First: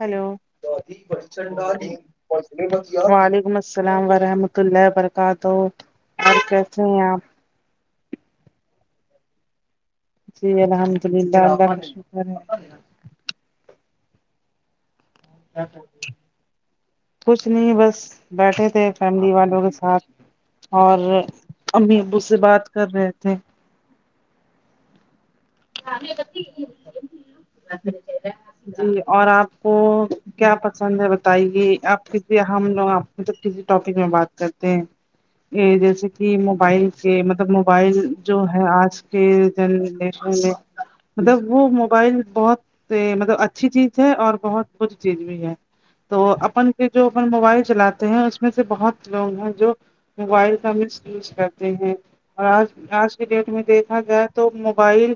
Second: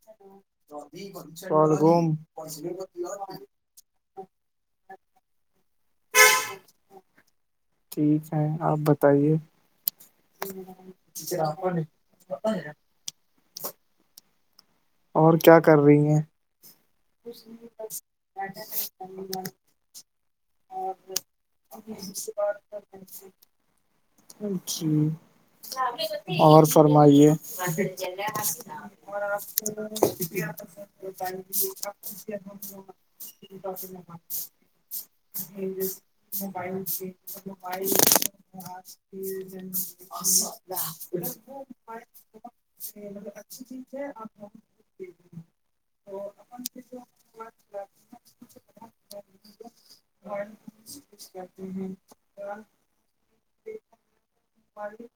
hello سورگوم وعلیکم السلام ورحمۃ اللہ وبرکاتہ اور کیسے ہیں آپ ٹھیک ہے آپ بتائیے جی الحمد اللہ اللہ بہت شکر ہے اور کیا کر رہی ہیں کچھ نہیں بس بیٹھے تھے فیملی والوں کے ساتھ اور امی ابو سے بات کر رہے تھے اچ جی اور فرمائیے اور آپ کو کیا پسند ہے بتائیے آپ کسی ہم لوگ ملب کسی ٹاپک میں بات کرتے ہیں یہ جیسے کہ کہ موبائل کے مطلب موبائل جو ہے آج کے جن لہ مطلب وہ موبائل بہت مطلب اچھی چیز ہے اور بہت بھ چیز بھی ہے تو اپن سے جو اپ موبائل چلاتے ہیں اس میں سے بہت لوگ ہیں جو موبائل کا مس یوز کرتے ہیں اور آج آج کے ڈیٹ میں دیکھا جائے توو موبائل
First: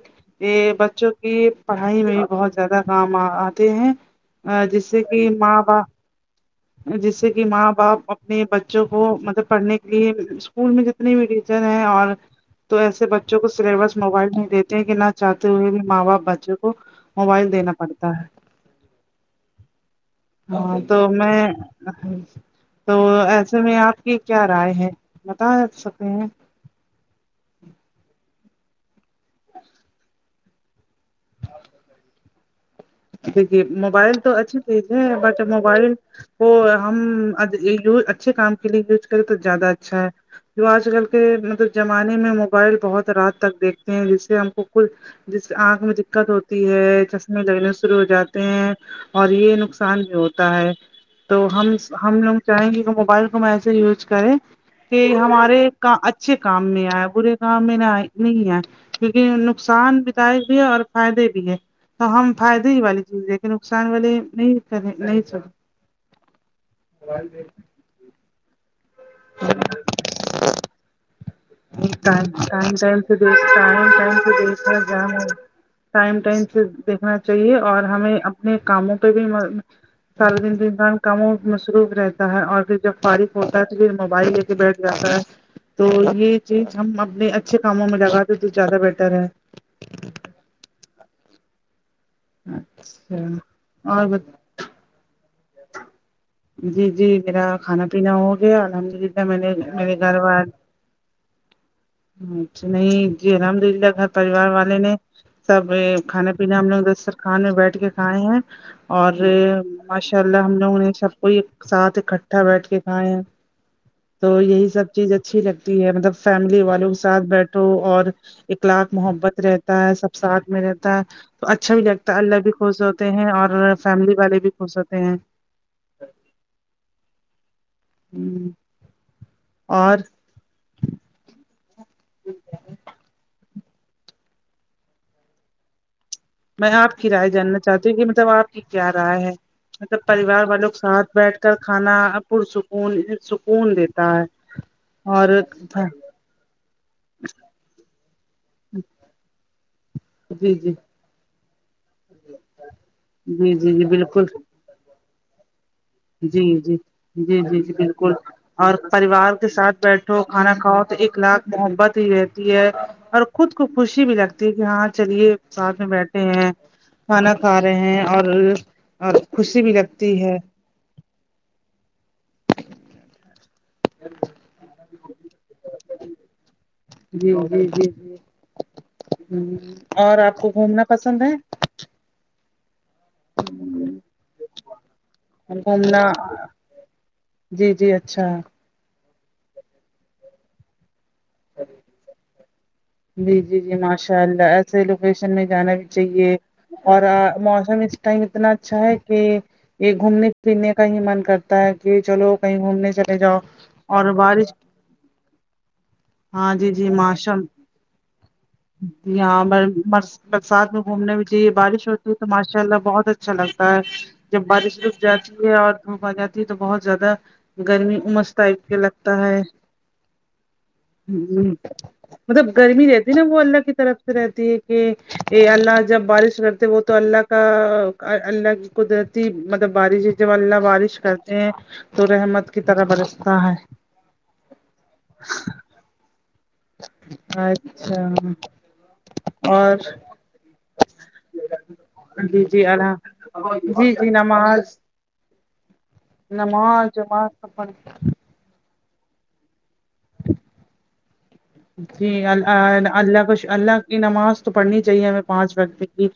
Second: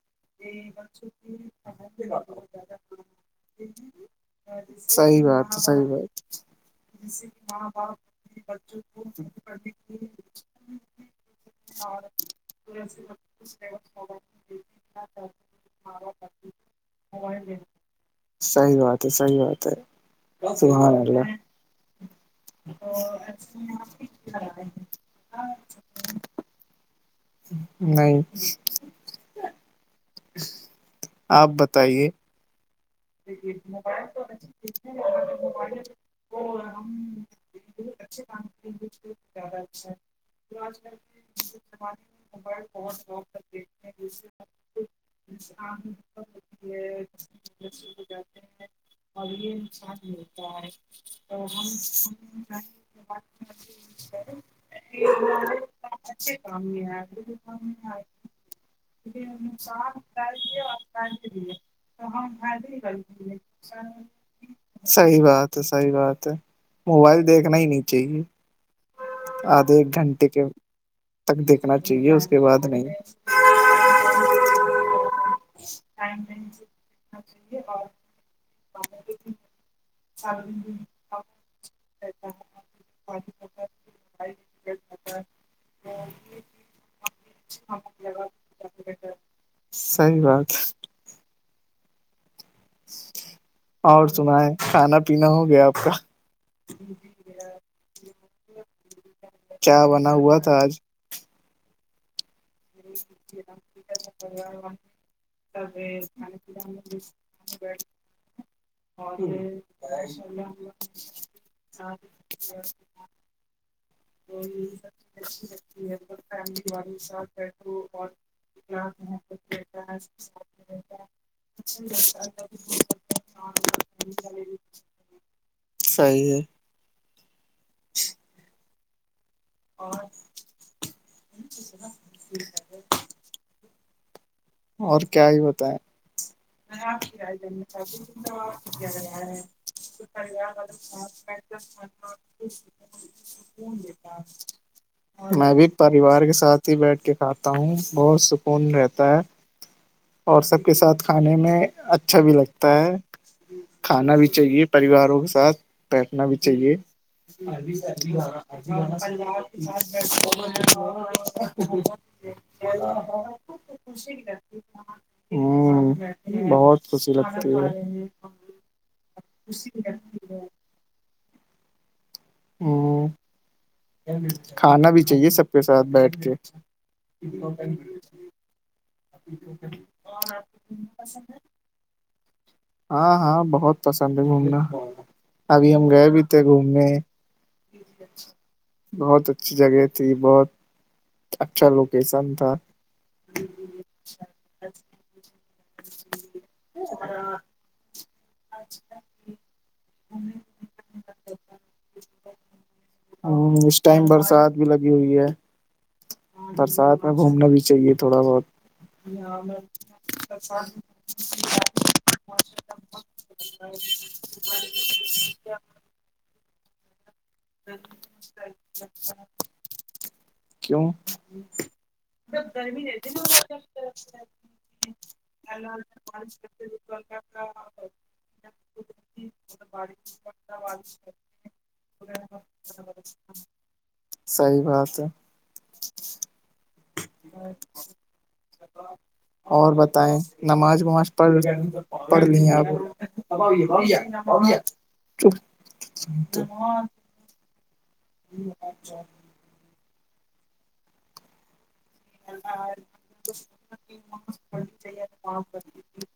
یہ بچوں کی پڑھائی میں بھی بہت زیادہ کام آتے ہیں ا جیسے صحیح کہ بات ہے ماں باپ صحیح بات جس سے کہ ماں باپ اپنے بچوں کو مطلب پڑھنے کے لیے اسکول میں ج اپنی م ریجن ہے اور تو ایسے بچوں کو سلیبس موبائل نہیں دیتے ہیں کہ نہ چاہتے ہوئے بھی ماں باپ بچوں کو موبائل دینا پڑتا ہے صحی بات ہے صحیح بات ہے ہاں سحان تو میں تو ایسے میں آپ کی کیا رائے ہے بتا سک ہ نہیں اچ آپ بتائیے دیکھیے موبائل تو اچھی چیز ہے بٹ موبائل وہ ہم اچھے کام کے لیے یوز کریں تو زیادہ اچھا ہے جو آج کل کے مطلب زمانے میں موبائل بہت رات تک دیکھتے ہیں جس سے ہم کو کچھ جس سے آنکھ میں دقت ہوتی ہے چشمے لگنے شرع ہو جاتے ہیں اور یہ نقصان بھی ہوتا ہے تو ہم ہم لوگ چاہیں گے کہ موبائل کو میں ایسے یوز کرے کہ ہمارے کا اچھے کام میں آئے برے کام میں نہ آئے نہیں ہے کیونکہ نقصان بھی دائ بھی ہے اور فائدے بھی ہے تو ہم فائدے ہی والی چیز ہے کہ نقصان والے نہیں کرنے نہیں صحیح س بات ہے صحیح بات ہے موبائل دیکھنا ہی نہیں چاہیے آدھے ایک گھنٹے کے تک دیکھنا چاہیے ٹائم اس کے بعد ٹائم نہیں سے دیکھ ٹائم ٹائم سے دیکھ ل ج ٹائم جی دیکھنا چاہیے اور ہمیں اپنے کاموں پہ بھی سال دن انسان کاموں مصروف رہتا ہے اور پھر جب فارغ ہوتا ہے تو پھر موبائل بیٹھ جاتا ہے تو یہ چیز ہم اپنے اچھے کاموں میں لگاتے تو زیادہ بیٹر ہے صحیح بات اور سنا ہے کھانا پینا ہو گیا آپ کا جی جی میرا کھانا پینا ہو گیا الحمد للہ میں نے کیا میرے بنا گھر ہوا والار تھا آج اچا نہیں جی الحمد للہ گھر پریوار والے نے سب کھانا پینے ہم لوگ دستر خان میں بیٹھ کے کھائے ہیں اور ماشاء اللہ ہم لوگوں نے سب کو ساتھ اکٹھا بیٹھ کے کھائے ہیں تو یہی سب چیز اچھی لگتی ہے مطلب فیملی والوں کے سھ تو اور اکلاق محبت رہتا ہے سب ساتھ میں رہتا ہے تو اچھا بھی لگتا اللہ بھی خوش ہوتے ہیں اور فیملی والے بھی خوش ہوتے ہیں صحی ہے ہ اور سہی اور کیا ہی ہوت ہے میں آپ کی رائے جاننا چاہتی ہوں کہ مطلب آپ کی کیا رائے ہے مطلب پریوار والوں ساتھ بیٹھ کا کھانا پرسکون سکون دیتا ہے اور میں بھی پریوار کے ساتھ ہی بیٹھ کے کھاتا ہوں بہت سکون رہتا ہے اور جی سب جی کے ساتھ کھانے میں اچھا بھی لگتا ہے جی جی جی کھانا بالکل بھی چاہیے پریواروں کے ساتھ بیٹھنا جی بھی چاہیے جی جی جی جی بالکل اور اخلاق محبت ہی رہتی ہے اور خود کو خوشی بھی لگتی ہے کہ ہاں چلیے ہ ساتھ میں بیٹھ ہیں بہت خوشی کھانا لگتی کھا ہے رہے ہیں اور خوشی بھی لگتی ہے ہ کھانا بھی چاہیے سب کے ساتھ بیٹھ کے جی جی جی جی ہ اور آپ کو گھومنا پسند ہے ہاں ہاں بہت پسند ہے گھومنا ابھی ہم گھومنا گئے بھی تھے گھومنے جی جی اچھا بہت اچھی جگہ تھی بہت اچھا لوکیشن تھا جی جی جی ماشاء اللہ ایسے لوکیشن میں جانا بھی چاہیے اور موسم ٹائم اتنا اچھا ہے کہ یہ گھومنے پھرنے کا ہی من کرتا ہے کہ چلو کہیں گھومنے چلے ہ جاؤ اس ٹائم اور برسات بارش بھی لگی ہوئی ہے ہاں جی برسات میں گھومنا بھی چاہیے تھوڑا بہت جی ہاں برسات میں گھومنے میں جی بارش ہوتی ہے تو ماشاء اللہ بہت اچ اچھا لگتا ہے جب بارش ڈک جاتی ہے اور دھوپ آ جاتی ہے تو بہت زیادہ گرمی امس ٹائپ کے لگتا ہے کیوں ج مطلب گرمی رہتی ہے نا وہ اللہ کی طرف سے رہتی ہے کہ اللہ جب بارش کرتے وہ تو اللہ کا اللہ کی قدرتی مطلب بارش ہے جب اللہ بارش کرتے ہیں تو رحمت کی طرح برستا ہے صحیح بات ہے اچھا اور بتائیں نماز وماز پڑھ پڑھ لی جی ہیں جی آپ اللہ جی جی ھم نمازجم س ہ اچھا جی ال اللہ کو اللہ کی نماز تو پڑھنی چاہیے ہمیں پانچ وقت کی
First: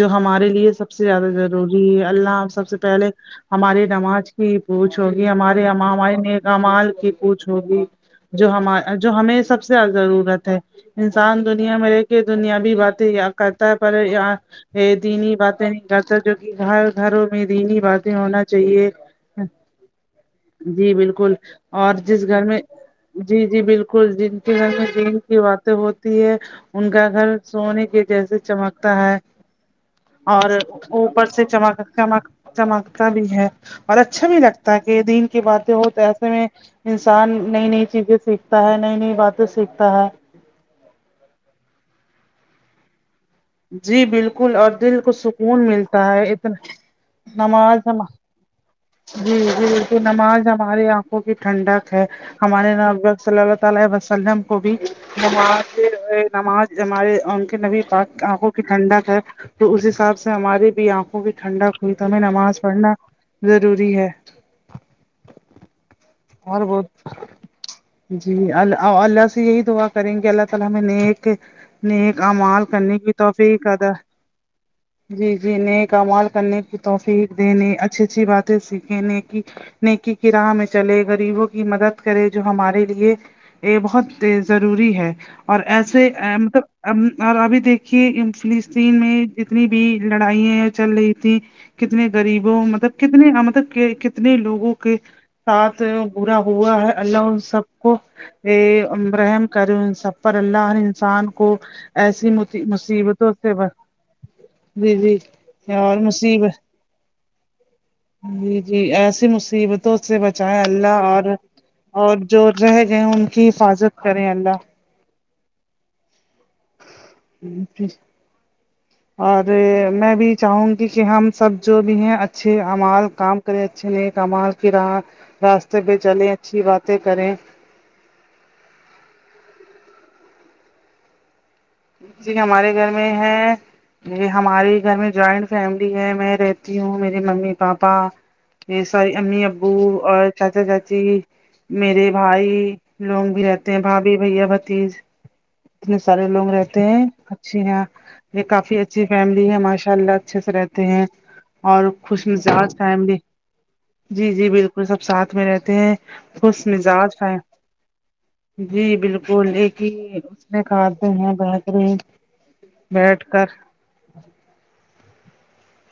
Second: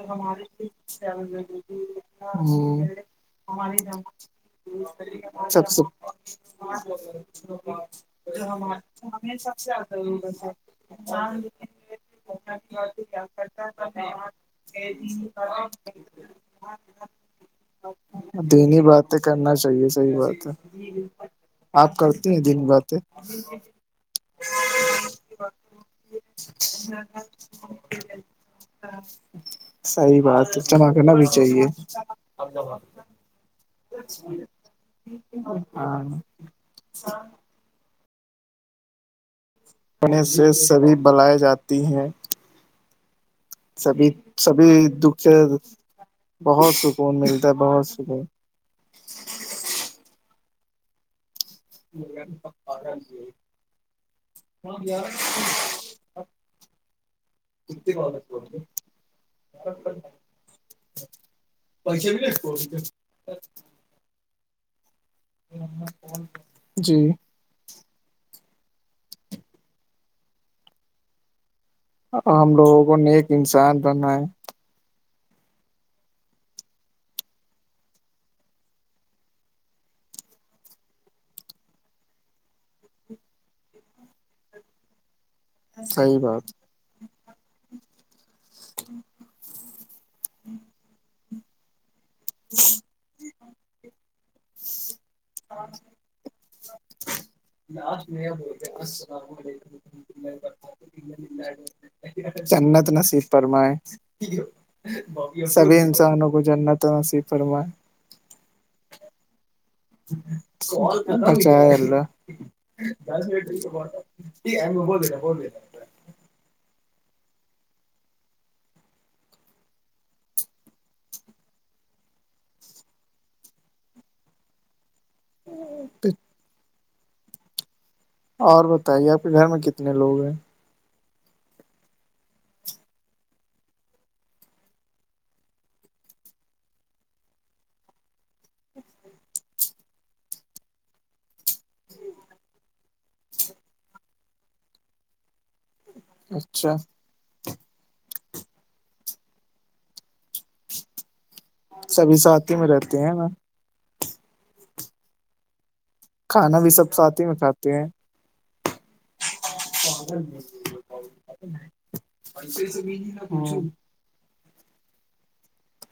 جو ہمارے لیے سب سے زیادہ ضروری ہے اللہ آ سب سے پہلے ہماری نماز کی پوچھ ہوگی ہمارے سب سے ہمارے نیکمال کی پوچھ ہوگی جو ہم جو ہمیں سب سے زیادہ ا گ ضرورت انسان دنیا میں رہ کے دنیابی باتیں کرتا ہے پر یہاں دینی باتیں نہیں کرتا جو کہ گھر گھروں میں دینی باتیں ہونا دینی چاہیے باتیں کرنا چاہیے صحیح بات ہے جی بالکل اور آپ جس کرتی گھر ہیں میں دینی باتیں جی جی بالکل جن زن بی کی باتیں ہوتی ہے ان کا گھر سونے کے جیسے چمکتا ہے صحیح اور بات ہے جمع کرنا اوپر بھی سے چاہیے چمک چمک چمکتا بھی ہے اور اچھا بھی لگتا ہے کہ دین کی باتیں ہو تو ایسے میں انسان نئی نئی چیزیں سیکھتا ہے نئی نئی ود سیکھتا ہے پڑھنے سے سبھی بلائے جاتی ہیں جی سبھی بالکل اور سبھی دل کو دکھ سکون ملتا ہے اتنا بہت سکون ملتا ہے نماز بہت ن سکون جی جی پ نماز ہماریے آپ کو بھی ٹھنڈک ہے ہمارے ن صلی اللہ تعالی وسلم کو بھیم نماز ہمارے ان کے نبی پاک آنکھوں کی ٹھنڈک ہے تو اس حساب سے ہماری بھی آنکھوں کی ٹھنڈک ئی تویں نماز پڑھنا ضروری ہے ہ اور بہت جی دعا کریں گے اللہ تعالی ہمیں نیک ن ہم کامال کرنے کی توفی کادہ ببگ جی جی نئے کمال کرنے کی توفیق دینے اچھی اچھی باتیں سیکھے ن کی نیکی کی راہ میں چلے گغریبوں کی مدد کرے جو ہمارے لیے یہ بہت ضروری ہے اور ایسے صحیح بات مطلب اور ابھی دیکھیے فلسطین میں جتنی بھی لڑائں چل رہی تھیں کتنے غریبوں مطلب کتنے مطلب کنے اتنے لوگوں کے ساتھ برا ہوا ہے اللہ سب کو ا برحم کرے ان سب پر اللہر انسان کو ایسی جنت نصیب مصیبتوں سے فرمائے جی جی سبھی اور انسانوں کو مصیبت جنت نصیب سوا جی جی ایسی مصیبتوں سے بچائائے اللہ اور بچائے اللہ اور جو رہ گئے ان کی حفاظت کریں ج ہم بوودینا بوندینا ہ پھر ہ اور میں بھی چاہوں گی کہ ہم سب جو بھی ہیں اچھے امال کام کریں اچھے ن کمال کرا راستے پہ چلے اچھی باتیں کریں اور بتائیے آپ کے گھر میں کتنے لوگ ہیں جی ہمارے گھر میں ہے یہ ہمارے گھر میں جوائنٹ فیملی ہے میں رہتی ہوں میری ممی پاپا یہ ساری امی ابو اور چاچا چاچی میرے بھائی لوگ بھی رہتے ہیں بھابھی بھیا بھتیج اتنے سارے لوگ رہتے اچھا اچ یہ کافی اچھی فیملی ہے ماشاء اللہ اچھے سے رہتے ہیں اور سبھی خوش ساتھی میں مزاج رہتے ہیں فیملی نا جی جی بالکل سب ساتھ میں رہتے ہیں کھانا خوش بھی سب مزاج ساتھ ہی میں ہے کھاتے ہیں جی بالکل ایک ہی اس میں کھاتے ہیں بہت ے ز [unintelligible]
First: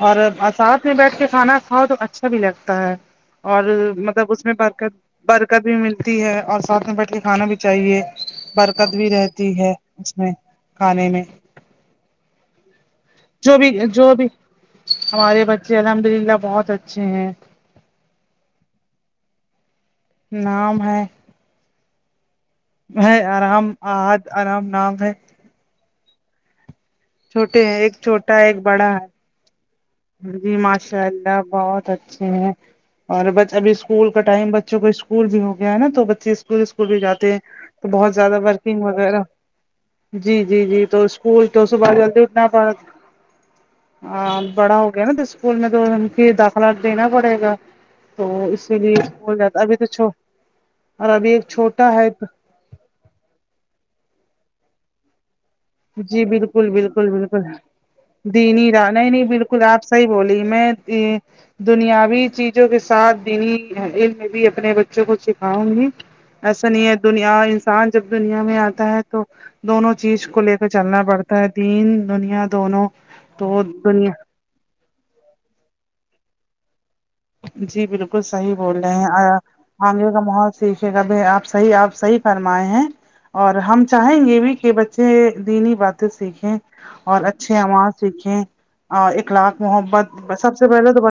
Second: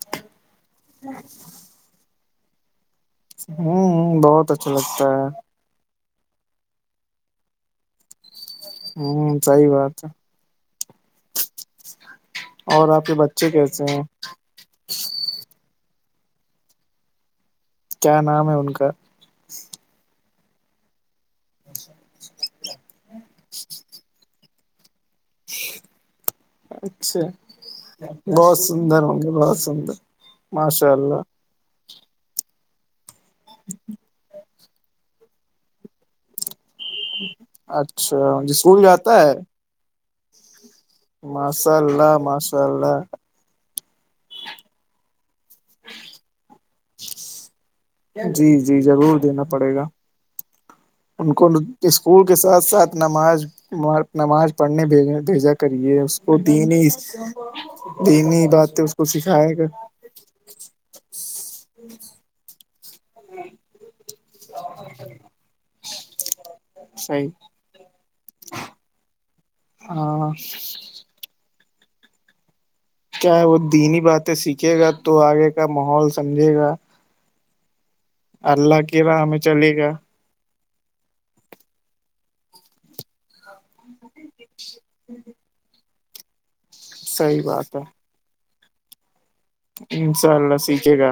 اور ساتھ میں بیٹھ کے کھانا کھاؤ تو اچھا بھی لگتا ہے اور ہوں مطلب اس بہت میں اچھا بر لگتا ہے بر دقت بھی ملتی ہے اور ساتھ میں بیٹھ کے کھانا بھی چاہیے بر دقت بھی ہوں رہتی صحیح ہے بات اس میں کھانے میں اور آپ کے بچ جو بھی جو بھی ہمارے بچے الحمد للہ بہت اچھے ہیں کیا نام ہے ان کا نام ہے ہے آرام آاد آرام نام ہے اچھا چھوٹے ہیں ایک چھوٹا ہے ایک بڑا ہے ے بہت سندر جی ماشاء اللہ بہت اچھے ہیں اور ب ابھی اسکول کا ٹائم بچوں کوکول اسکول بھی ہو گیا ہے نا تو بچے اسکول اسکول بھی جاتے ہیں تو بہت زیادہ اچھا جی اسکول ورکنگ جاتا وغیرہ ہے جی جی جی تو اسکول تو ماشاء صبح اللہ جلتے اٹھنا ماشاء پڑا اللہ ہاں بڑا ہو گیا نا تو اسکول میں تو ان کی داخلہ دینا پڑے گا تو جی جی اسی لیے ضرور اسکول دینا جاتا پڑے ابھی گا تو اور ان ابھی کو ایک چھوٹا ہے اسکول کے ساتھ ساتھ نماز نماز پڑھنے بھیج بھیجیں کریے اس جی کو بالکل تین ہی بالکل بالکل تین ہی دینی باتیں راہ اس کو نہیں نہیں سکھائے بالکل گا آپ صحیح بولی میں دنیاوی چیزوں کے سات دین علم میں بھی اپنے بچوں کو سکھاؤں گی ایسا نہیں ہے صحیح دنیا انسان جب دنیا میں آتا ہے تو دونوں چیز ہاں کو لتا نا پڑتا ہے دین دنیا دونوں کیا وہ تو دینی دنیا باتیں سیکھے گا تو آگے کا ماحول سمجھے گا جی بالکل صحیح بول اللہ رہے کی راہ ہیں میں چلے گا ہم کا محت سیکھے گا ب آپ صح آپ صحی فرمائے ہیں اور ہم چاہیں گے بھی کہ بچے دینی باتیں سیکھیں اور صحیح اچھے بات آواز سیکھیں اخلاق ہے انشاء محبت سب اللہ سے پہلے سیکھے تو ب گا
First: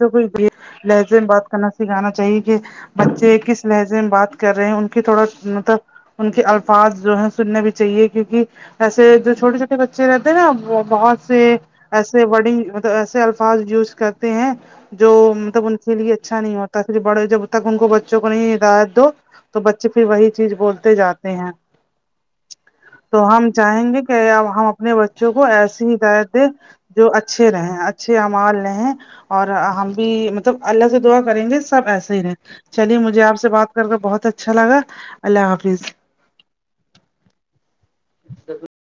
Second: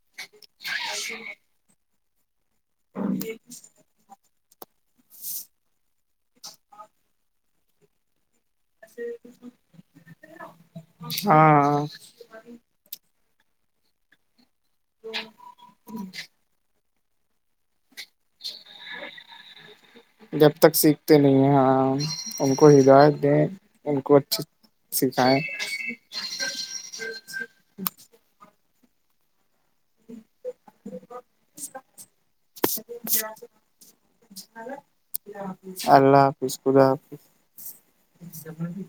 بوں کو لہجے میں بات کرنا سکھانا چاہیے کہ بچے کس لجے بات کر رہے ہیں ان کے تھوڑا مطلب ان کے الفاظ جو ہے سننا بھی چاہیے کیونکہ ایسے جو چھوٹے چھوٹے بچے رہتے ہیں نا وہ بہت سے ہاں ایسے بڑی ملب ایسے ال ف یوز کرتے ہیں جو مطلب ان کے لیے اچھا نہیں ہوتاے بڑے جب تک ان کو بچوں کو نہیں ہدایت دو تو بچے پھر وہی چیز جب تک بولتے سیکھتے جاتے نہیں ہیں ہاں ان کو ہدایت تو دیں ہم چاہیں ان گے کو کہ اچھا اب ہم اپنے بچوں سکھائیں کو ایسی ہدایت دے جو اچھے رہیں اچھے امال رہ ہیں اور ہم بھی مطلب اللہ سے دعا کریں گے سب ایسے ہی رہ چلیے مجھے آپ سے بات کر کے بہت اچھا لگا اللہ حافظ فس خدا حافظ